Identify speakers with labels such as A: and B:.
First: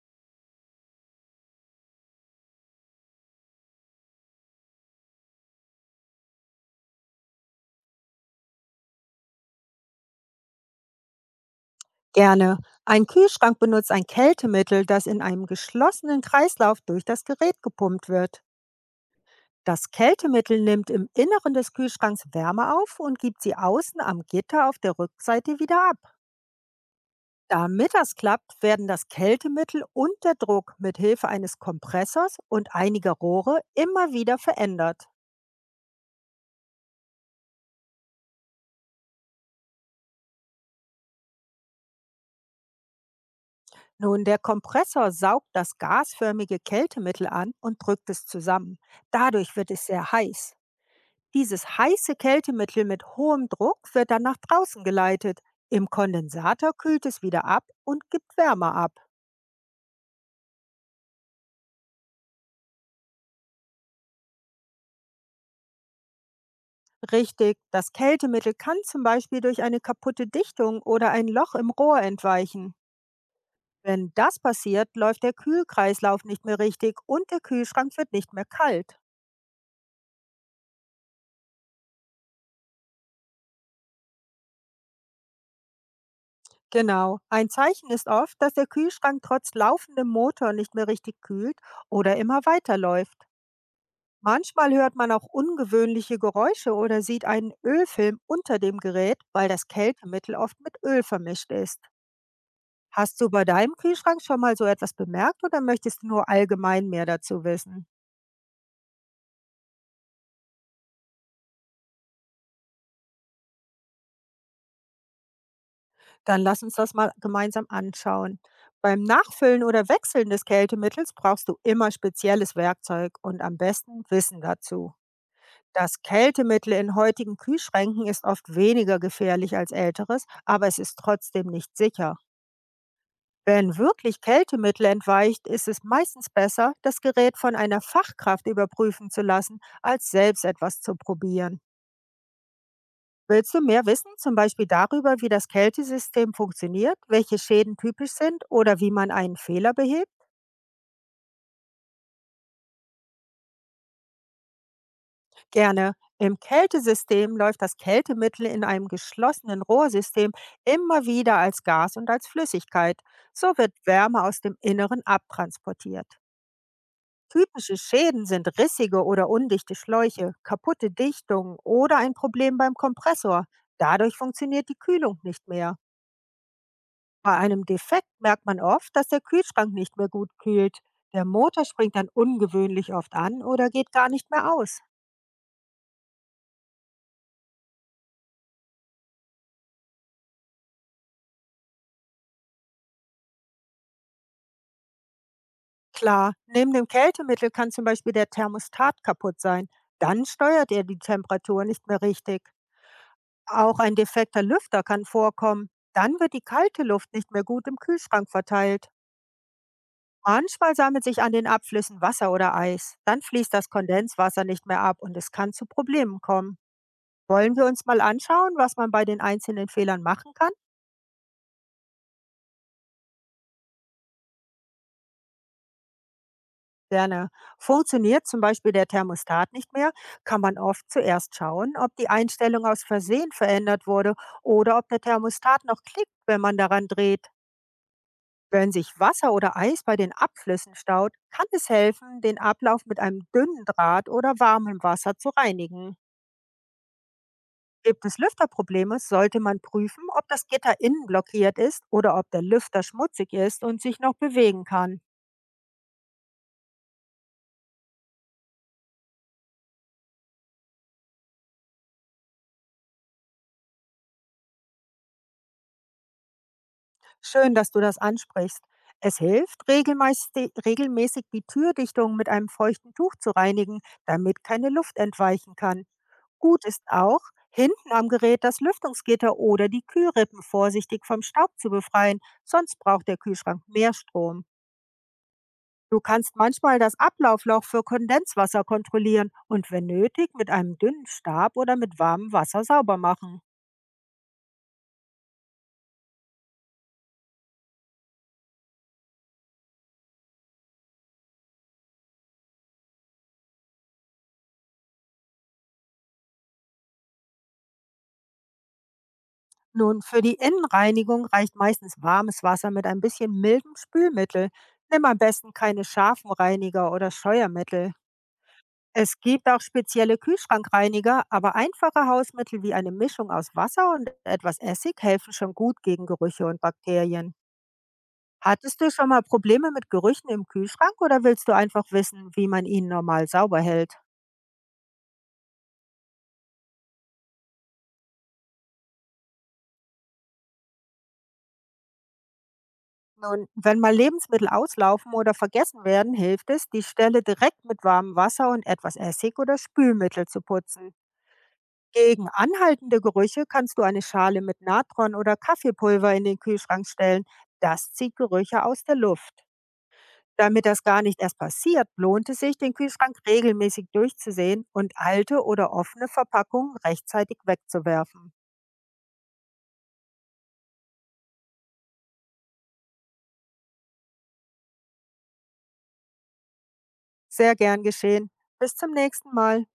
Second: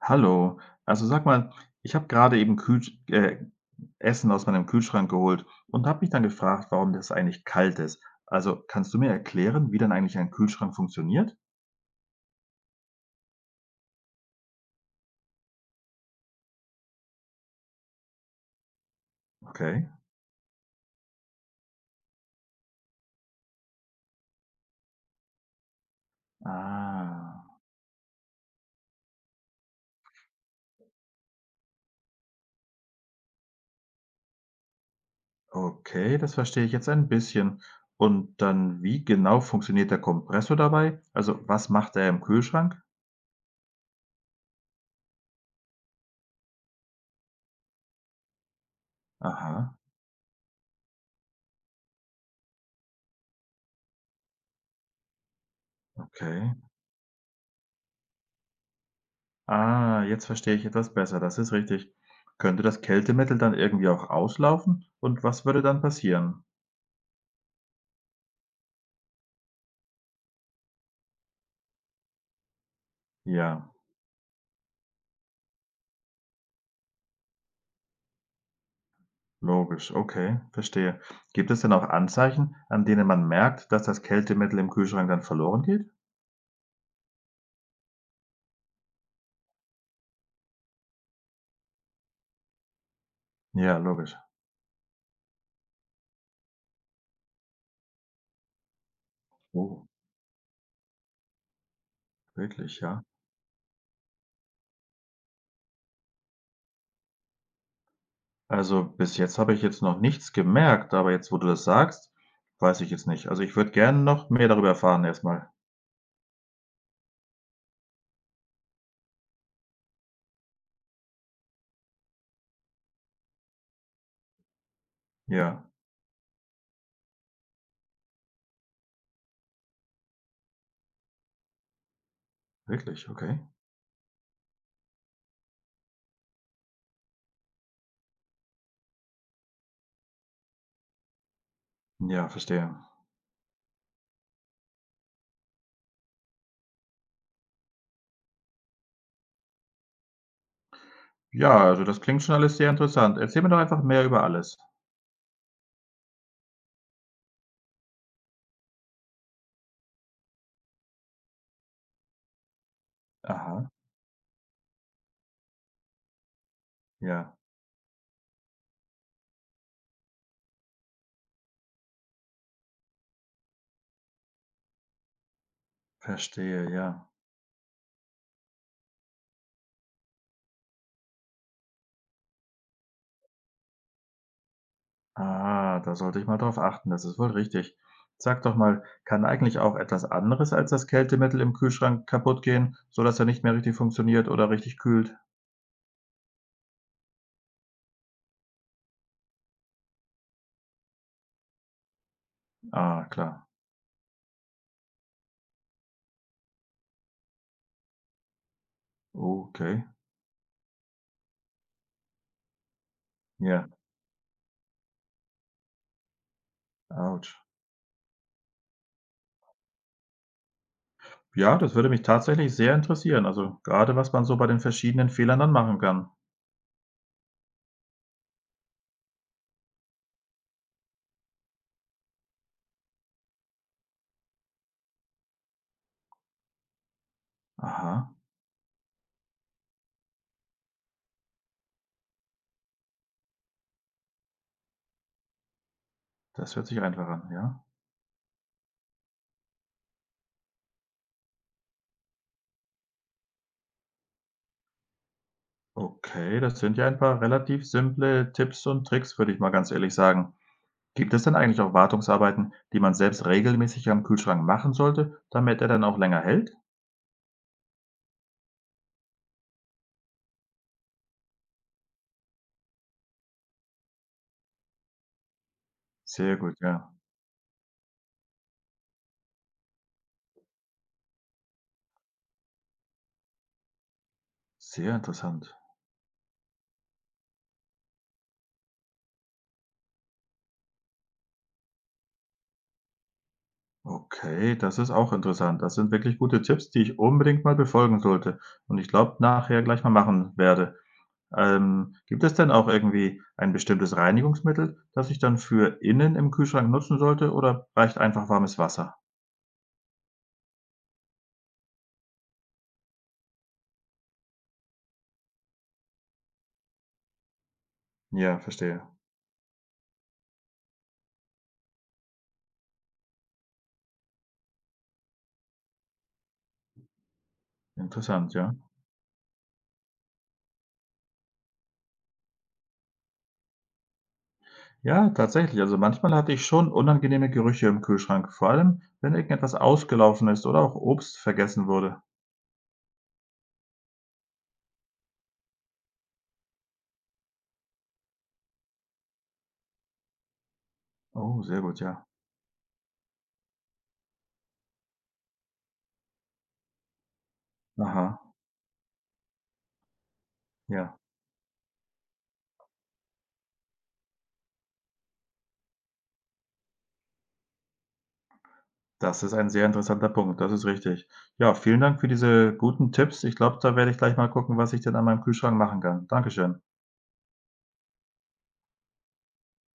A: Hallo. Also sag mal, ich habe gerade eben Kühlsch Essen aus meinem Kühlschrank geholt und habe mich dann gefragt, warum das eigentlich kalt ist. Also kannst du mir erklären, wie dann eigentlich ein Kühlschrank funktioniert?
B: Gerne. Ein Kühlschrank benutzt ein Kältemittel, das in einem geschlossenen Kreislauf durch das Gerät gepumpt wird.
A: Okay.
B: Das Kältemittel nimmt im Inneren des Kühlschranks Wärme auf und gibt sie außen am Gitter auf der Rückseite wieder ab.
A: Ah,
B: Damit das klappt, werden das Kältemittel und der Druck mit Hilfe eines Kompressors und einiger Rohre immer wieder verändert.
A: okay, das verstehe ich jetzt ein bisschen. Und dann, wie genau funktioniert der Kompressor dabei? Also was macht er im Kühlschrank?
B: Nun, der Kompressor saugt das gasförmige Kältemittel an und drückt es zusammen. Dadurch wird
A: Aha,
B: es sehr heiß. Dieses heiße Kältemittel mit hohem Druck wird dann nach draußen geleitet. Im
A: okay.
B: Kondensator kühlt es wieder ab und gibt Wärme ab.
A: Ah, jetzt verstehe ich etwas besser, das ist richtig. Könnte das Kältemittel dann irgendwie auch auslaufen? Und was würde dann passieren?
B: Richtig, das Kältemittel kann zum Beispiel durch eine kaputte Dichtung oder ein Loch im Rohr entweichen.
A: Ja.
B: Wenn das passiert, läuft der Kühlkreislauf nicht mehr richtig und der Kühlschrank wird nicht mehr kalt.
A: Logisch, okay, verstehe. Gibt es denn auch Anzeichen, an denen man merkt, dass das Kältemittel im Kühlschrank dann verloren geht?
B: Genau, ein Zeichen ist oft, dass der Kühlschrank trotz laufendem Motor nicht mehr richtig kühlt oder immer weiterläuft.
A: Ja, logisch.
B: Manchmal hört man auch ungewöhnliche Geräusche oder sieht einen Ölfilm unter dem Gerät, weil das
A: Oh,
B: Kältemittel oft mit Öl vermischt ist.
A: wirklich, ja.
B: Hast du bei deinem Kühlschrank schon mal so etwas bemerkt oder möchtest du nur allgemein mehr dazu wissen?
A: Also bis jetzt habe ich jetzt noch nichts gemerkt, aber jetzt, wo du das sagst, weiß ich jetzt nicht. Also ich würde gerne noch mehr darüber erfahren erstmal.
B: Dann lass uns das mal gemeinsam anschauen. Beim Nachfüllen oder Wechseln des Kältemittels brauchst du immer spezielles Werkzeug und am besten Wissen dazu.
A: Ja,
B: Das Kältemittel in heutigen Kühlschränken ist oft weniger gefährlich als älteres, aber es ist trotzdem nicht sicher.
A: wirklich, okay.
B: Wenn wirklich Kältemittel entweicht, ist es meistens besser, das Gerät von einer Fachkraft überprüfen zu lassen, als selbst etwas zu probieren.
A: Ja, verstehe.
B: Willst du mehr wissen, zum Beispiel darüber, wie das Kältesystem funktioniert, welche Schäden typisch sind oder wie man einen Fehler behebt?
A: Ja, also das klingt schon alles sehr interessant. Erzähl mir doch einfach mehr über alles.
B: Gerne. Im Kältesystem läuft das Kältemittel in einem geschlossenen Rohrsystem immer wieder als Gas und als Flüssigkeit. So
A: Aha,
B: wird Wärme aus dem Inneren abtransportiert.
A: ja,
B: Typische Schäden sind rissige oder undichte Schläuche, kaputte Dichtungen oder ein Problem beim Kompressor. Dadurch funktioniert die Kühlung nicht mehr.
A: verstehe, ja.
B: Bei einem Defekt merkt man oft, dass der Kühlschrank nicht mehr gut kühlt. Der Motor springt dann ungewöhnlich oft an oder geht gar nicht mehr aus.
A: Ah, da sollte ich mal drauf achten, das ist wohl richtig. Sag doch mal, kann eigentlich auch etwas anderes als das Kältemittel im Kühlschrank kaputtgehen, sodass er nicht mehr richtig funktioniert oder richtig kühlt?
B: Klar, neben dem Kältemittel kann zum Beispiel der Thermostat kaputt sein. Dann steuert er die Temperatur nicht mehr richtig.
A: Ah, klar.
B: Auch ein defekter Lüfter kann vorkommen. Dann wird die kalte Luft nicht mehr gut im Kühlschrank verteilt.
A: Okay.
B: Manchmal sammelt sich an den Abflüssen Wasser oder Eis. Dann fließt das
A: Ja,
B: Kondenswasser nicht mehr ab und es kann zu Problemen kommen.
A: ouch.
B: Wollen wir uns mal anschauen, was man bei den einzelnen Fehlern machen kann?
A: Ja, das würde mich tatsächlich sehr interessieren. Also gerade, was man so bei den verschiedenen Fehlern dann machen kann.
B: Gerne. Funktioniert zum Beispiel der Thermostat nicht mehr, kann man oft zuerst schauen, ob die Einstellung aus Versehen verändert wurde oder ob der Thermostat noch klickt, wenn man daran dreht.
A: Aha,
B: Wenn sich Wasser oder Eis bei den Abflüssen staut, kann es helfen, den Ablauf mit einem dünnen Draht oder warmem Wasser zu reinigen.
A: das hört sich einfach an, ja.
B: Gibt es Lüfterprobleme, sollte man prüfen, ob das Gitter innen blockiert ist oder ob der Lüfter schmutzig ist und sich noch bewegen kann.
A: Okay, das sind ja ein paar relativ simple Tipps und Tricks, würde ich mal ganz ehrlich sagen. Gibt es denn eigentlich auch Wartungsarbeiten, die man selbst regelmäßig am Kühlschrank machen sollte, damit er dann auch länger hält?
B: Schön, dass du das ansprichst. Es hilft, regelmäßig die Türdichtung mit einem feuchten Tuch zu reinigen, damit keine Luft entweichen kann.
A: Sehr gut,
B: Gut ist
A: ja.
B: auch, hinten am Gerät das Lüftungsgitter oder die Kühlrippen vorsichtig vom Staub zu befreien, sonst braucht der Kühlschrank mehr Strom.
A: Sehr interessant.
B: Du kannst manchmal das Ablaufloch für Kondenswasser kontrollieren und wenn nötig mit einem dünnen Stab oder mit warmem Wasser sauber machen.
A: Okay, das ist auch interessant. Das sind wirklich gute Tipps, die ich unbedingt mal befolgen sollte und ich glaube, nachher gleich mal machen werde. Gibt es denn auch irgendwie ein bestimmtes Reinigungsmittel, das ich dann für innen im Kühlschrank nutzen sollte oder reicht einfach warmes Wasser?
B: Nun, für die Innenreinigung reicht meistens warmes Wasser mit ein bisschen mildem Spülmittel. Nimm am besten keine scharfen Reiniger oder Scheuermittel.
A: Ja, verstehe.
B: Es gibt auch spezielle Kühlschrankreiniger, aber einfache Hausmittel wie eine Mischung aus Wasser und etwas Essig helfen schon gut gegen Gerüche und Bakterien.
A: Interessant, ja.
B: Hattest du schon mal Probleme mit Gerüchen im Kühlschrank oder willst du einfach wissen, wie man ihn normal sauber hält?
A: Ja, tatsächlich. Also manchmal hatte ich schon unangenehme Gerüche im Kühlschrank, vor allem wenn irgendetwas ausgelaufen ist oder auch Obst vergessen wurde.
B: Nun, wenn mal Lebensmittel auslaufen oder vergessen werden, hilft es, die Stelle direkt mit warmem Wasser und etwas Essig oder Spülmittel zu putzen.
A: Oh, sehr gut, ja.
B: Gegen anhaltende Gerüche kannst du eine Schale mit Natron oder Kaffeepulver in den Kühlschrank stellen. Das zieht
A: Aha,
B: Gerüche aus der Luft. Damit das
A: ja.
B: gar nicht erst passiert, lohnt es sich, den Kühlschrank regelmäßig durchzusehen und alte oder offene Verpackungen rechtzeitig wegzuwerfen.
A: Das ist ein sehr interessanter Punkt, das ist richtig. Ja, vielen Dank für diese guten Tipps. Ich glaube, da werde ich gleich mal gucken, was ich denn an meinem Kühlschrank machen kann. Dankeschön.
B: Sehr gern geschehen. Bis zum nächsten Mal.